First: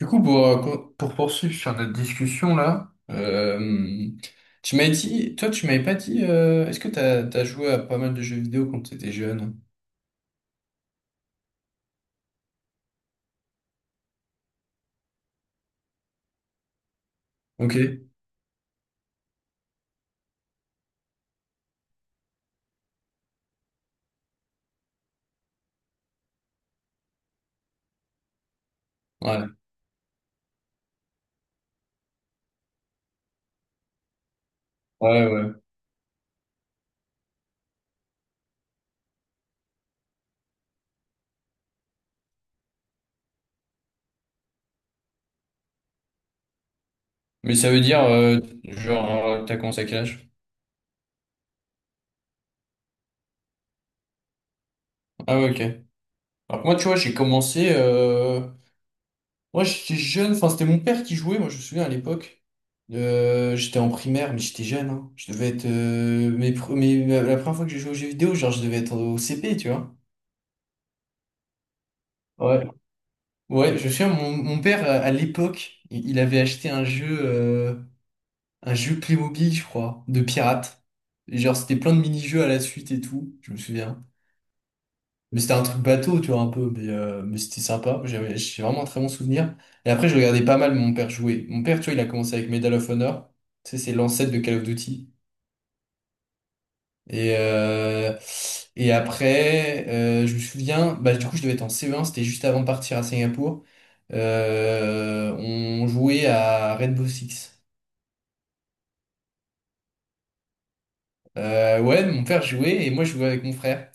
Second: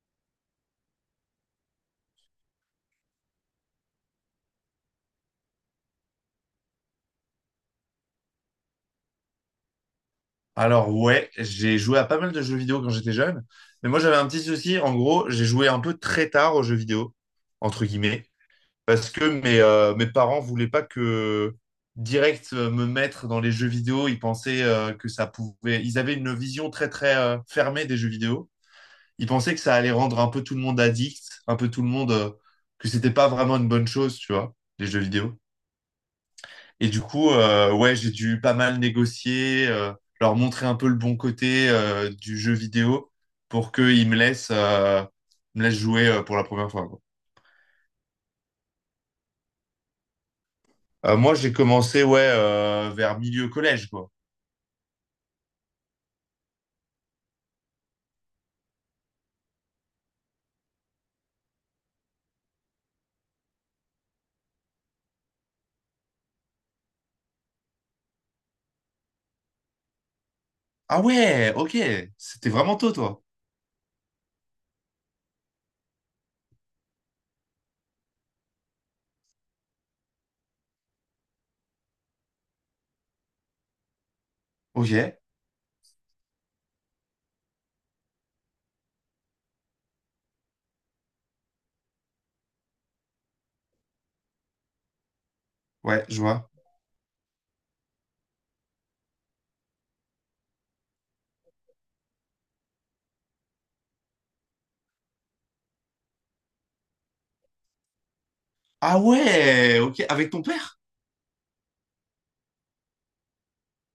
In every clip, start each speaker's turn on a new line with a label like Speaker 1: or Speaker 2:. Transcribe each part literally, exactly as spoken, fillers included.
Speaker 1: Du coup, pour, euh, con- pour poursuivre sur notre discussion là, euh, tu m'as dit, toi, tu m'avais pas dit, euh, est-ce que t'as, t'as joué à pas mal de jeux vidéo quand t'étais jeune?
Speaker 2: Alors ouais, j'ai joué à pas mal de jeux vidéo quand j'étais jeune, mais moi j'avais un petit souci, en gros, j'ai joué un peu très tard aux jeux vidéo,
Speaker 1: Ok.
Speaker 2: entre guillemets, parce que mes, euh, mes parents voulaient pas que direct euh, me mettre dans les jeux vidéo. Ils pensaient euh, que ça pouvait, ils avaient une vision très très euh, fermée des jeux vidéo. Ils
Speaker 1: Ouais.
Speaker 2: pensaient que ça allait rendre un peu tout le monde addict, un peu tout le monde, euh, que c'était pas vraiment une bonne chose, tu vois, les jeux
Speaker 1: Ouais,
Speaker 2: vidéo.
Speaker 1: ouais.
Speaker 2: Et du coup, euh, ouais, j'ai dû pas mal négocier, euh, leur montrer un peu le bon côté euh, du jeu vidéo pour qu'ils me laissent, euh, me laissent jouer euh, pour la première fois, quoi.
Speaker 1: Mais ça veut dire, euh, genre, euh, t'as commencé à quel âge?
Speaker 2: Euh, moi, j'ai commencé, ouais, euh, vers milieu collège, quoi.
Speaker 1: Ah ouais, ok. Alors que moi, tu vois, j'ai commencé, euh, moi, j'étais jeune, enfin, c'était mon père qui jouait, moi, je me souviens à l'époque. Euh, j'étais en primaire, mais j'étais jeune, hein. Je devais être, euh, mes, pre- mes- la première fois que j'ai joué aux jeux vidéo, genre, je devais être au C P, tu vois.
Speaker 2: Ah ouais, ok. C'était
Speaker 1: Ouais.
Speaker 2: vraiment tôt, toi.
Speaker 1: Ouais, je sais, mon, mon père, à à l'époque, il il avait acheté un jeu, euh, un jeu Playmobil, je crois, de pirates. Et genre, c'était plein de mini-jeux à la suite et tout, je me souviens.
Speaker 2: Ok,
Speaker 1: Mais c'était un truc bateau, tu vois, un peu, mais, euh, mais c'était sympa. J'avais, j'ai vraiment un très bon souvenir. Et après, je regardais pas mal mon père jouer. Mon père, tu vois, il a commencé avec Medal of Honor. Tu sais, c'est l'ancêtre de Call of Duty.
Speaker 2: ouais, je vois.
Speaker 1: Et, euh, et après, euh, je me souviens, bah, du coup, je devais être en C un, c'était juste avant de partir à Singapour. Euh, on jouait à Rainbow Six.
Speaker 2: Ah ouais, ok. Avec ton père?
Speaker 1: Euh, ouais, mon père jouait et moi, je jouais avec mon frère.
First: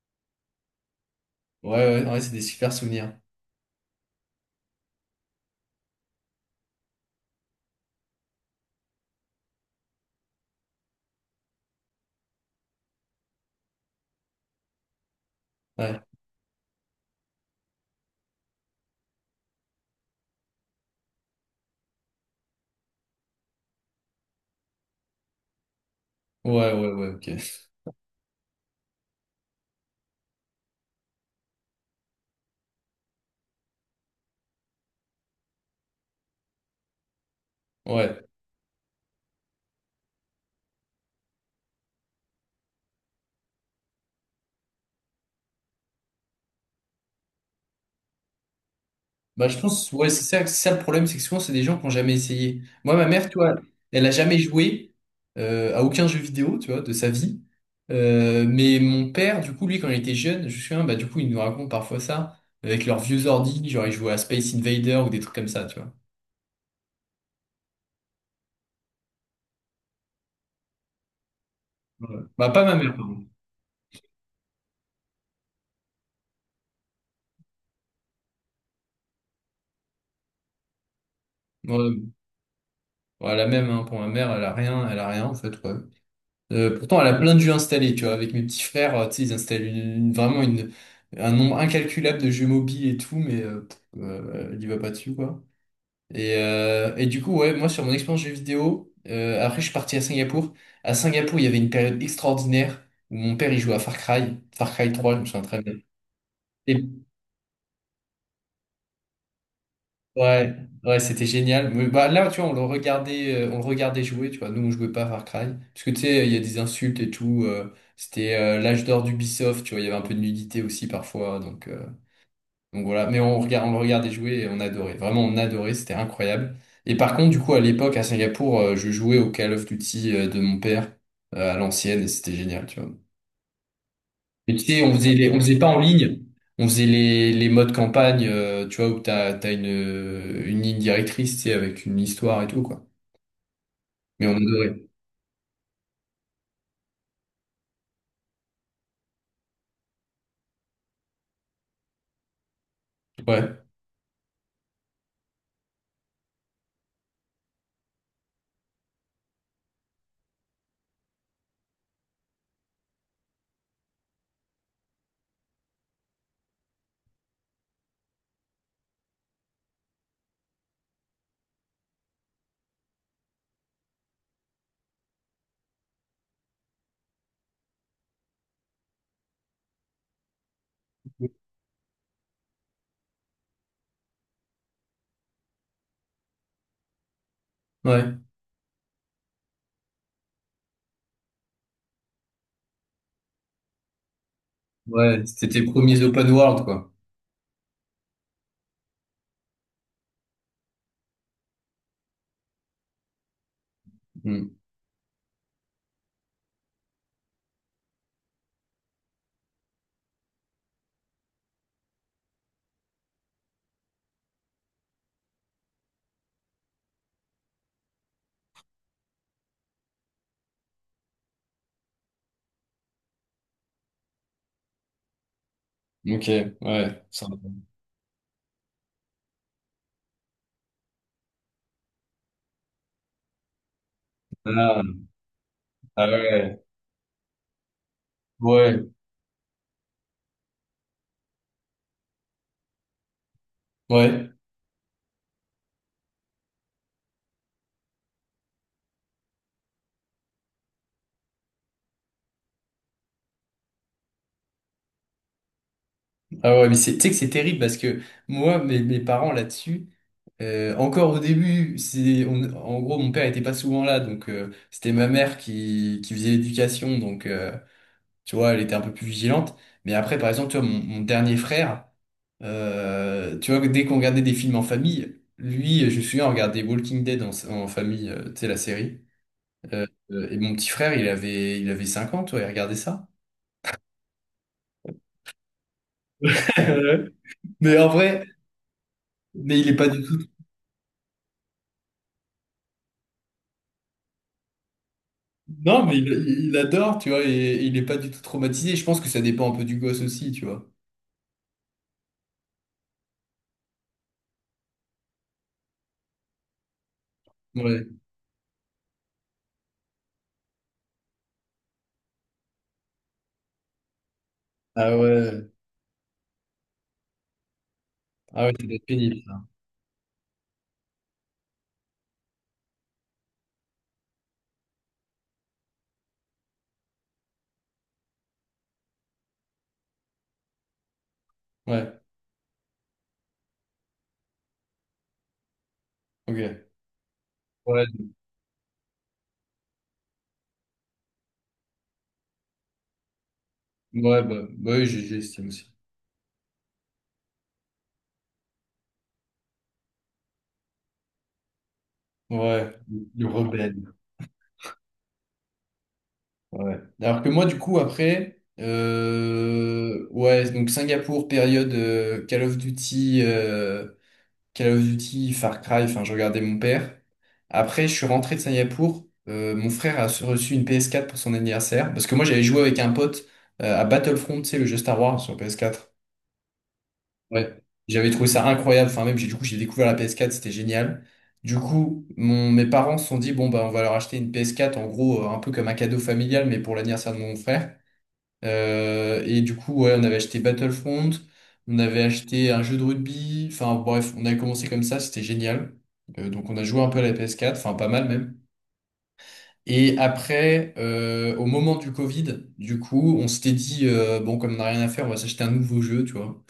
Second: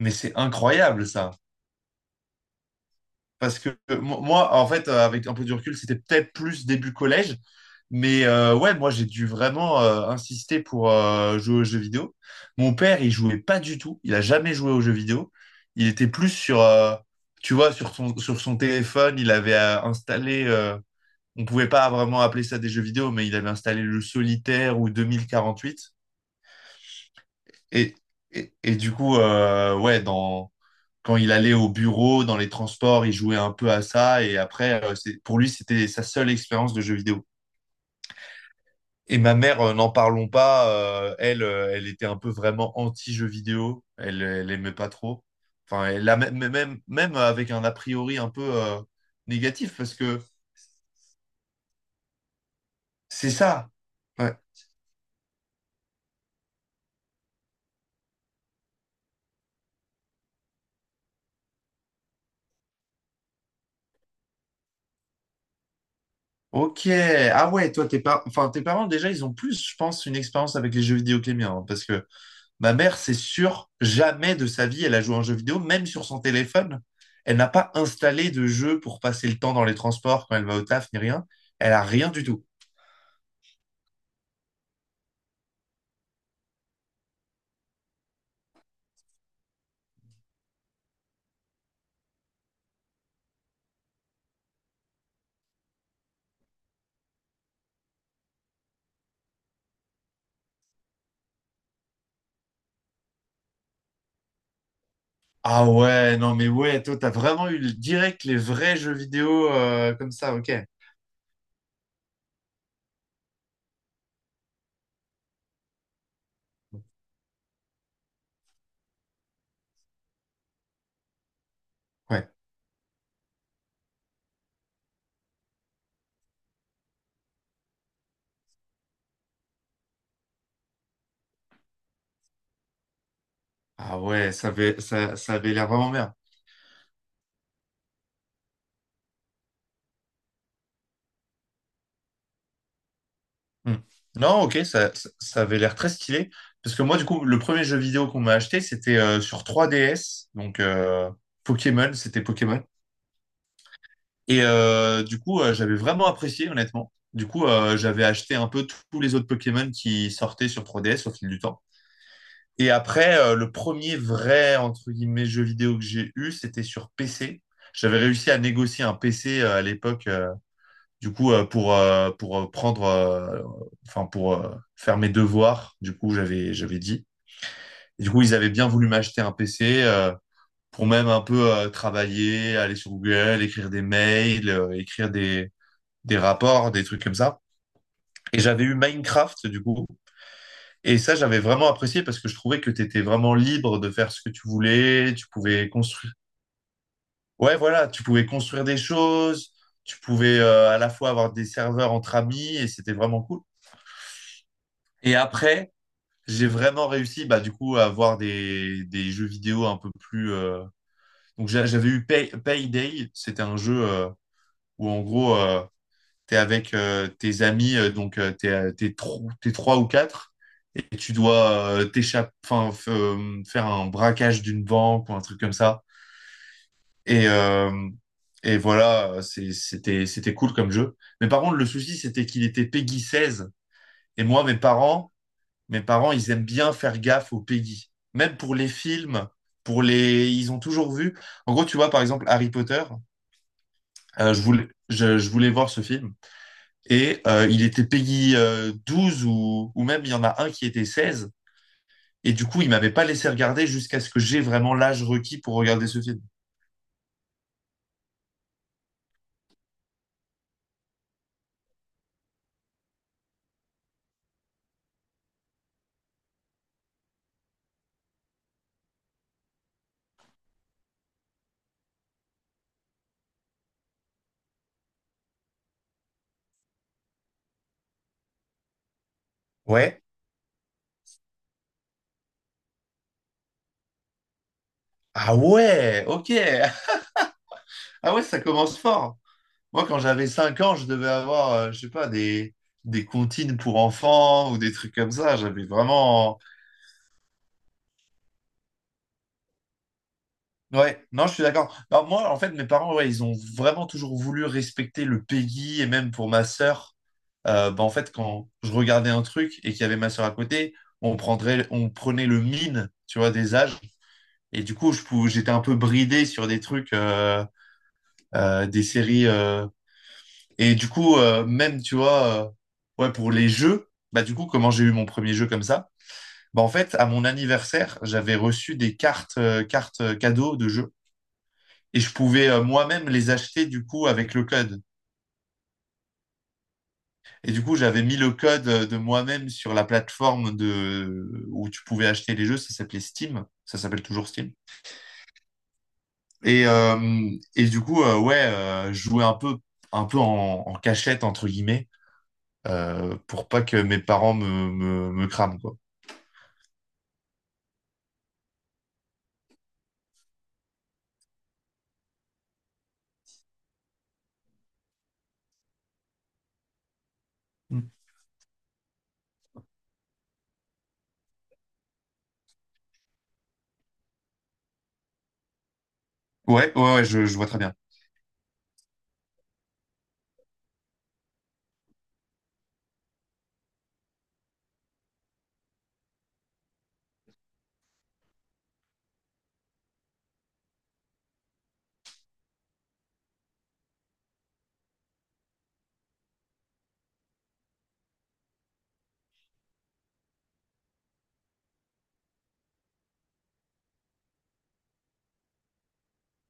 Speaker 2: Mais c'est incroyable, ça.
Speaker 1: Ouais, ouais, ouais, c'est des super souvenirs.
Speaker 2: Parce que euh, mo- moi, en fait, euh, avec un peu du recul, c'était peut-être plus début collège. Mais euh, ouais, moi, j'ai dû vraiment euh, insister pour euh, jouer aux jeux vidéo. Mon père, il jouait pas du tout. Il a jamais joué aux jeux vidéo. Il
Speaker 1: Ouais,
Speaker 2: était plus sur, euh, tu vois, sur son, sur son téléphone. Il avait euh, installé, euh, on pouvait pas vraiment appeler ça des jeux vidéo, mais il avait installé le Solitaire ou deux mille quarante-huit.
Speaker 1: ouais, ouais, ouais, ok.
Speaker 2: Et, et, et du coup, euh, ouais, dans quand il allait au bureau, dans les transports, il jouait un peu à ça. Et après, euh, c'est- pour lui, c'était sa seule expérience de jeu vidéo.
Speaker 1: Ouais.
Speaker 2: Et ma mère, euh, n'en parlons pas, euh, elle, euh, elle était un peu vraiment anti-jeu vidéo. Elle, elle aimait pas trop. Enfin, elle a même, même, même avec un a priori un peu euh,
Speaker 1: Bah, je
Speaker 2: négatif,
Speaker 1: pense,
Speaker 2: parce
Speaker 1: ouais,
Speaker 2: que
Speaker 1: c'est ça, c'est ça le problème, c'est que souvent, c'est des gens qui n'ont jamais essayé. Moi, ma mère,
Speaker 2: c'est
Speaker 1: tu vois,
Speaker 2: ça.
Speaker 1: elle a
Speaker 2: Ouais.
Speaker 1: jamais joué euh, à aucun jeu vidéo, tu vois, de sa vie. Euh, mais mon père, du coup, lui, quand il était jeune, je me souviens, bah, du coup, il nous raconte parfois ça, avec leurs vieux ordi, genre, ils jouaient à Space Invader ou des trucs comme ça, tu vois.
Speaker 2: Ok. Ah ouais, toi, tes par- enfin, tes parents, déjà, ils ont plus, je pense, une expérience avec les jeux vidéo que les miens, hein, parce que
Speaker 1: Ouais. Bah, pas
Speaker 2: ma
Speaker 1: ma mère,
Speaker 2: mère, c'est
Speaker 1: pardon.
Speaker 2: sûr, jamais de sa vie, elle a joué à un jeu vidéo, même sur son téléphone. Elle n'a pas installé de jeu pour passer le temps dans les transports quand elle va au taf, ni rien. Elle a rien
Speaker 1: Ouais,
Speaker 2: du tout.
Speaker 1: ouais, la même, hein, pour ma mère, elle a rien, elle a rien, en fait, ouais. Euh, pourtant, elle a plein de jeux installés, tu vois. Avec mes petits frères, euh, tu sais, ils installent une- une- vraiment une, un nombre incalculable de jeux mobiles et tout, mais euh, pff, euh, elle y va pas dessus, quoi. Et, euh, et du coup, ouais, moi, sur mon expérience jeux vidéo, euh, après, je suis parti à Singapour. À Singapour, il y avait une période extraordinaire où mon père, il jouait à Far Cry, Far Cry trois, je me souviens très
Speaker 2: Ah
Speaker 1: bien.
Speaker 2: ouais, non mais ouais, toi, t'as vraiment eu le- direct les vrais jeux vidéo euh, comme ça, ok.
Speaker 1: Ouais, ouais, c'était génial. Mais bah là, tu vois, on le regardait, euh, on le regardait jouer, tu vois. Nous, on jouait pas à Far Cry. Parce que tu sais, il y a des insultes et tout. Euh, c'était euh, l'âge d'or d'Ubisoft, tu vois. Il y avait un peu de nudité aussi parfois. Donc, euh,
Speaker 2: Ouais.
Speaker 1: donc voilà. Mais on regarde, on le regardait jouer et on adorait. Vraiment, on adorait. C'était incroyable. Et par contre, du coup, à l'époque, à Singapour, euh, je jouais au Call of Duty euh, de mon père euh, à l'ancienne et c'était génial, tu vois.
Speaker 2: Ah ouais, ça
Speaker 1: Mais tu
Speaker 2: avait,
Speaker 1: sais, on faisait
Speaker 2: ça,
Speaker 1: les, on
Speaker 2: ça avait
Speaker 1: faisait pas
Speaker 2: l'air
Speaker 1: en
Speaker 2: vraiment bien.
Speaker 1: ligne, on faisait les, les, modes campagne, euh, tu vois, où t'as, t'as une, une ligne directrice, tu sais, avec une histoire et tout, quoi.
Speaker 2: Hmm.
Speaker 1: Mais on
Speaker 2: Non, ok,
Speaker 1: adorait.
Speaker 2: ça, ça, ça avait l'air très stylé. Parce que moi, du coup, le premier jeu vidéo qu'on m'a acheté, c'était euh, sur trois D S. Donc, euh, Pokémon, c'était Pokémon.
Speaker 1: Ouais,
Speaker 2: Et euh, du coup, euh, j'avais vraiment apprécié, honnêtement. Du coup, euh, j'avais acheté un peu tous les autres Pokémon qui sortaient sur trois D S au fil du temps. Et après, euh, le premier vrai, entre guillemets, jeu vidéo que j'ai eu, c'était sur P C. J'avais réussi à négocier un P C euh, à l'époque, euh, du coup, euh, pour, euh, pour euh, prendre, euh, enfin, pour euh, faire mes devoirs. Du coup, j'avais, j'avais dit. Et du coup, ils avaient bien voulu m'acheter un P C euh, pour même un peu euh, travailler, aller sur Google, écrire des mails, euh, écrire des des rapports, des trucs comme ça.
Speaker 1: ouais,
Speaker 2: Et j'avais eu Minecraft, du coup. Et ça, j'avais vraiment apprécié parce que je trouvais que tu étais vraiment libre de faire ce que tu voulais.
Speaker 1: ouais,
Speaker 2: Tu
Speaker 1: c'était les
Speaker 2: pouvais
Speaker 1: premiers
Speaker 2: construire.
Speaker 1: open world, quoi.
Speaker 2: Ouais, voilà, tu pouvais construire des choses. Tu pouvais euh, à la fois avoir des serveurs entre amis et c'était vraiment cool.
Speaker 1: Hmm.
Speaker 2: Et après, j'ai vraiment réussi, bah, du coup, à avoir des, des jeux vidéo un peu plus. euh, Donc, j'a- j'avais eu Pay- Payday. C'était un jeu euh, où, en gros, euh, tu es avec euh, tes amis, euh, donc euh, t'es, euh, t'es tro- t'es trois ou quatre, et tu dois euh, t'échapper, enfin, f- euh, faire un braquage d'une banque ou un truc comme ça.
Speaker 1: Ok, ouais. ça-
Speaker 2: Et, euh, et voilà, c'est- c'était, c'était cool comme jeu. Mais par contre, le souci, c'était qu'il était Peggy seize. Et moi, mes
Speaker 1: Ah,
Speaker 2: parents, mes
Speaker 1: ah
Speaker 2: parents, ils aiment
Speaker 1: ouais,
Speaker 2: bien faire gaffe aux Peggy. Même pour les
Speaker 1: ouais,
Speaker 2: films, pour les... ils ont toujours vu. En gros, tu vois, par exemple, Harry Potter,
Speaker 1: ouais.
Speaker 2: euh, je voulais, je, je voulais voir ce film, et euh, il était Peggy euh, douze ou, ou même il y en a un qui était seize. Et du coup, il m'avait pas laissé regarder jusqu'à ce que j'ai vraiment l'âge requis pour regarder ce film.
Speaker 1: Ah ouais, mais c'est, tu sais que c'est terrible parce que moi, mes, mes parents là-dessus, euh, encore au début, c'est, on- en gros, mon père était pas souvent là, donc euh, c'était ma mère qui, qui faisait l'éducation, donc. euh, Tu vois, elle était un peu plus vigilante. Mais après, par exemple, tu vois, mon, mon dernier frère, euh, tu vois, dès qu'on regardait des films en famille, lui, je me souviens, on regardait Walking Dead en, en famille, euh, tu sais, la série. Euh,
Speaker 2: Ouais.
Speaker 1: euh, et mon petit frère, il avait, il avait cinq ans, tu vois, il regardait ça.
Speaker 2: Ah ouais, ok.
Speaker 1: Euh, mais en
Speaker 2: Ah ouais,
Speaker 1: vrai,
Speaker 2: ça commence fort.
Speaker 1: mais il est
Speaker 2: Moi,
Speaker 1: pas
Speaker 2: quand
Speaker 1: du tout.
Speaker 2: j'avais cinq ans, je devais avoir, euh, je sais pas, des, des comptines pour enfants ou des trucs comme ça. J'avais
Speaker 1: Non, mais il,
Speaker 2: vraiment...
Speaker 1: il adore, tu vois, et, et il est pas du tout traumatisé. Je pense que ça dépend un peu du gosse aussi, tu vois.
Speaker 2: Ouais, non, je suis d'accord. Alors moi, en fait, mes parents, ouais, ils ont vraiment toujours voulu respecter le Peggy et même pour ma sœur. Euh, bah,
Speaker 1: Ouais.
Speaker 2: en fait, quand je regardais un truc et qu'il y avait ma sœur à côté, on prendrait, on prenait le mine, tu vois, des âges. Et du coup,
Speaker 1: Ah
Speaker 2: je pou- j'étais
Speaker 1: ouais.
Speaker 2: un peu bridé sur des trucs, euh,
Speaker 1: Ah ouais, ça
Speaker 2: euh,
Speaker 1: doit
Speaker 2: des
Speaker 1: être pénible,
Speaker 2: séries.
Speaker 1: ça.
Speaker 2: euh. Et du coup, euh, même, tu vois, euh, ouais, pour les jeux, bah du coup, comment j'ai eu mon premier jeu comme ça? Bah en fait, à mon anniversaire, j'avais reçu des cartes, euh, cartes euh, cadeaux de jeux. Et
Speaker 1: Ouais,
Speaker 2: je pouvais euh, moi-même les acheter du coup avec le code.
Speaker 1: ok.
Speaker 2: Et du coup,
Speaker 1: Ouais,
Speaker 2: j'avais mis le code de moi-même sur la plateforme de... où tu pouvais acheter les jeux. Ça s'appelait Steam. Ça s'appelle
Speaker 1: ouais,
Speaker 2: toujours
Speaker 1: bah,
Speaker 2: Steam.
Speaker 1: bah oui, j'ai- j'estime aussi.
Speaker 2: Et, euh, et du coup, euh, ouais, euh, je jouais un peu, un peu en, en cachette, entre guillemets,
Speaker 1: Ouais,
Speaker 2: euh,
Speaker 1: le
Speaker 2: pour pas que
Speaker 1: rebelle.
Speaker 2: mes parents me, me, me crament, quoi.
Speaker 1: Ouais. Alors que moi, du coup, après, euh, ouais, donc Singapour, période euh, Call of Duty, euh, Call of Duty, Far Cry, enfin, je regardais mon père. Après,
Speaker 2: Mm.
Speaker 1: je suis rentré de Singapour. Euh, mon frère a reçu une P S quatre pour son anniversaire. Parce que moi, j'avais joué avec un pote euh, à Battlefront, tu sais, le jeu Star Wars sur P S quatre.
Speaker 2: Ouais, ouais, ouais, je, je vois très
Speaker 1: Ouais,
Speaker 2: bien.
Speaker 1: j'avais trouvé ça incroyable. Enfin, même, j'ai, du coup, j'ai découvert la P S quatre, c'était génial. Du coup, mon, mes parents se sont dit, bon, bah, on va leur acheter une P S quatre, en gros, euh, un peu comme un cadeau familial, mais pour l'anniversaire de mon frère. Euh, et du coup, ouais, on avait acheté Battlefront, on avait acheté un jeu de rugby. Enfin, bref, on avait commencé comme ça, c'était génial. Euh, donc, on a joué un peu à la P S quatre, enfin, pas mal même. Et après, euh, au moment du Covid, du coup, on s'était dit, euh, bon, comme on n'a rien à faire, on va s'acheter un nouveau jeu, tu vois.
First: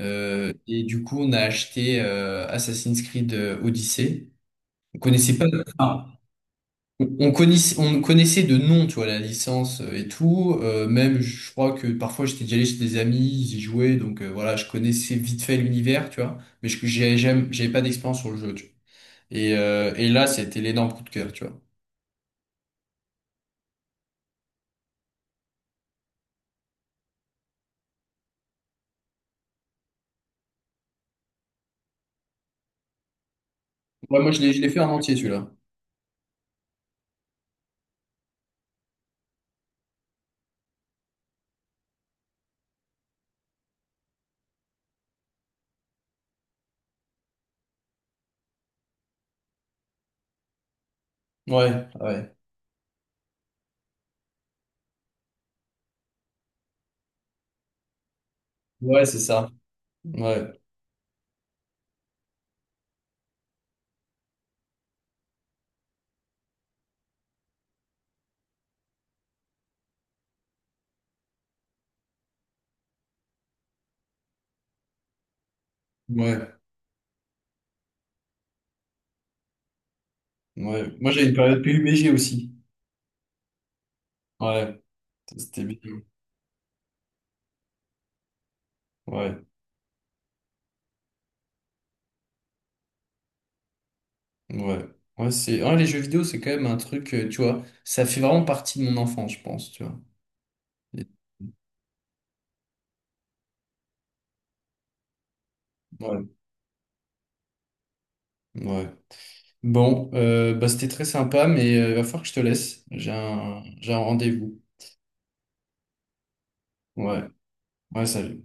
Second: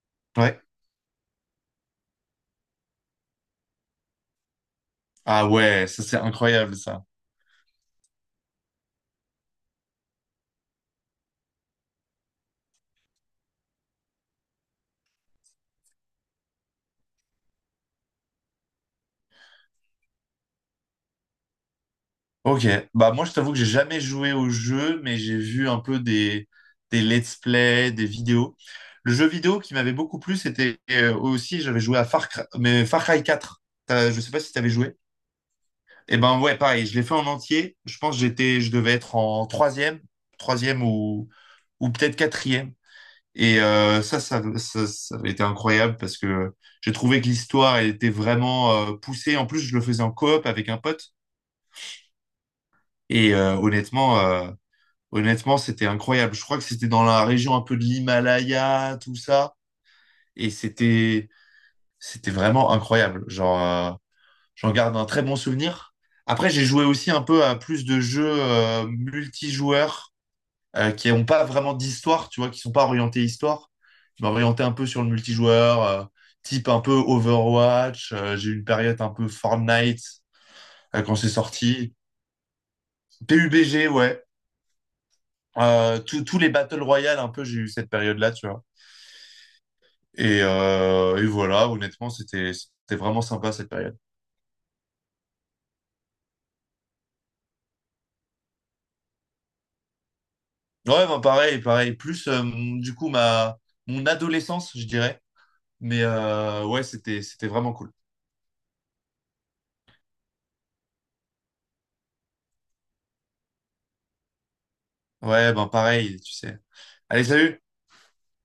Speaker 1: Euh,
Speaker 2: Ouais.
Speaker 1: et du coup, on a acheté euh, Assassin's Creed euh, Odyssey. On connaissait pas,
Speaker 2: Ah ouais, ça
Speaker 1: enfin,
Speaker 2: c'est incroyable, ça.
Speaker 1: on on connaissait, on connaissait de nom, tu vois, la licence euh, et tout. Euh, même, je crois que parfois j'étais déjà allé chez des amis, ils y jouaient, donc euh, voilà, je connaissais vite fait l'univers, tu vois. Mais je, j'ai- j'aime- j'avais pas d'expérience sur le jeu, tu vois. Et, euh, et là, c'était l'énorme coup de cœur, tu vois.
Speaker 2: Ok, bah moi je t'avoue que j'ai jamais joué au jeu, mais j'ai vu un peu des, des let's play, des vidéos. Le jeu vidéo qui m'avait beaucoup plu, c'était euh, aussi, j'avais joué à Far Cry, mais Far Cry quatre. T'as-
Speaker 1: Ouais,
Speaker 2: je sais
Speaker 1: moi,
Speaker 2: pas
Speaker 1: je l'ai,
Speaker 2: si
Speaker 1: je l'ai
Speaker 2: t'avais
Speaker 1: fait en
Speaker 2: joué.
Speaker 1: entier, celui-là.
Speaker 2: Et ben ouais, pareil, je l'ai fait en entier. Je pense que j'étais, je devais être en troisième, troisième, ou, ou peut-être quatrième. Et euh, ça, ça, ça, ça avait été incroyable parce que j'ai trouvé que l'histoire elle était vraiment euh, poussée. En plus, je le faisais en coop avec un pote.
Speaker 1: Ouais, ouais,
Speaker 2: Et euh, honnêtement, euh, Honnêtement, c'était incroyable. Je crois que c'était dans la région un peu de l'Himalaya,
Speaker 1: ouais,
Speaker 2: tout
Speaker 1: c'est ça.
Speaker 2: ça. Et
Speaker 1: Ouais,
Speaker 2: c'était, c'était vraiment incroyable. Genre, euh, j'en garde un très bon souvenir. Après, j'ai joué aussi un peu à plus de jeux euh, multijoueurs euh, qui n'ont pas vraiment d'histoire, tu vois, qui sont pas orientés histoire. Je m'orientais un peu sur le multijoueur, euh,
Speaker 1: ouais,
Speaker 2: type un peu Overwatch. Euh, j'ai eu une période un peu Fortnite
Speaker 1: ouais.
Speaker 2: euh,
Speaker 1: Moi,
Speaker 2: quand
Speaker 1: j'ai
Speaker 2: c'est
Speaker 1: une période
Speaker 2: sorti.
Speaker 1: P U B G aussi.
Speaker 2: P U B G, ouais.
Speaker 1: Ouais, c'était
Speaker 2: Euh,
Speaker 1: bien.
Speaker 2: tous tous les Battle Royale, un peu, j'ai eu cette période-là, tu vois.
Speaker 1: Ouais.
Speaker 2: Et, euh, et voilà, honnêtement, c'était c'était vraiment sympa cette période.
Speaker 1: Ouais, ouais, c'est... ouais, les jeux vidéo, c'est quand même un truc, euh, tu vois, ça fait vraiment partie de mon enfance, je pense, tu vois. Et-
Speaker 2: Ouais, ben pareil, pareil. Plus euh, mon- du coup ma mon adolescence, je dirais. Mais
Speaker 1: Ouais,
Speaker 2: euh, ouais, c'était c'était vraiment cool.
Speaker 1: ouais. Bon, euh, bah, c'était très sympa, mais euh, il va falloir que je te laisse. J'ai un, j'ai un rendez-vous.
Speaker 2: Ouais, ben pareil, tu sais.
Speaker 1: Ouais,
Speaker 2: Allez, salut!
Speaker 1: ouais, salut.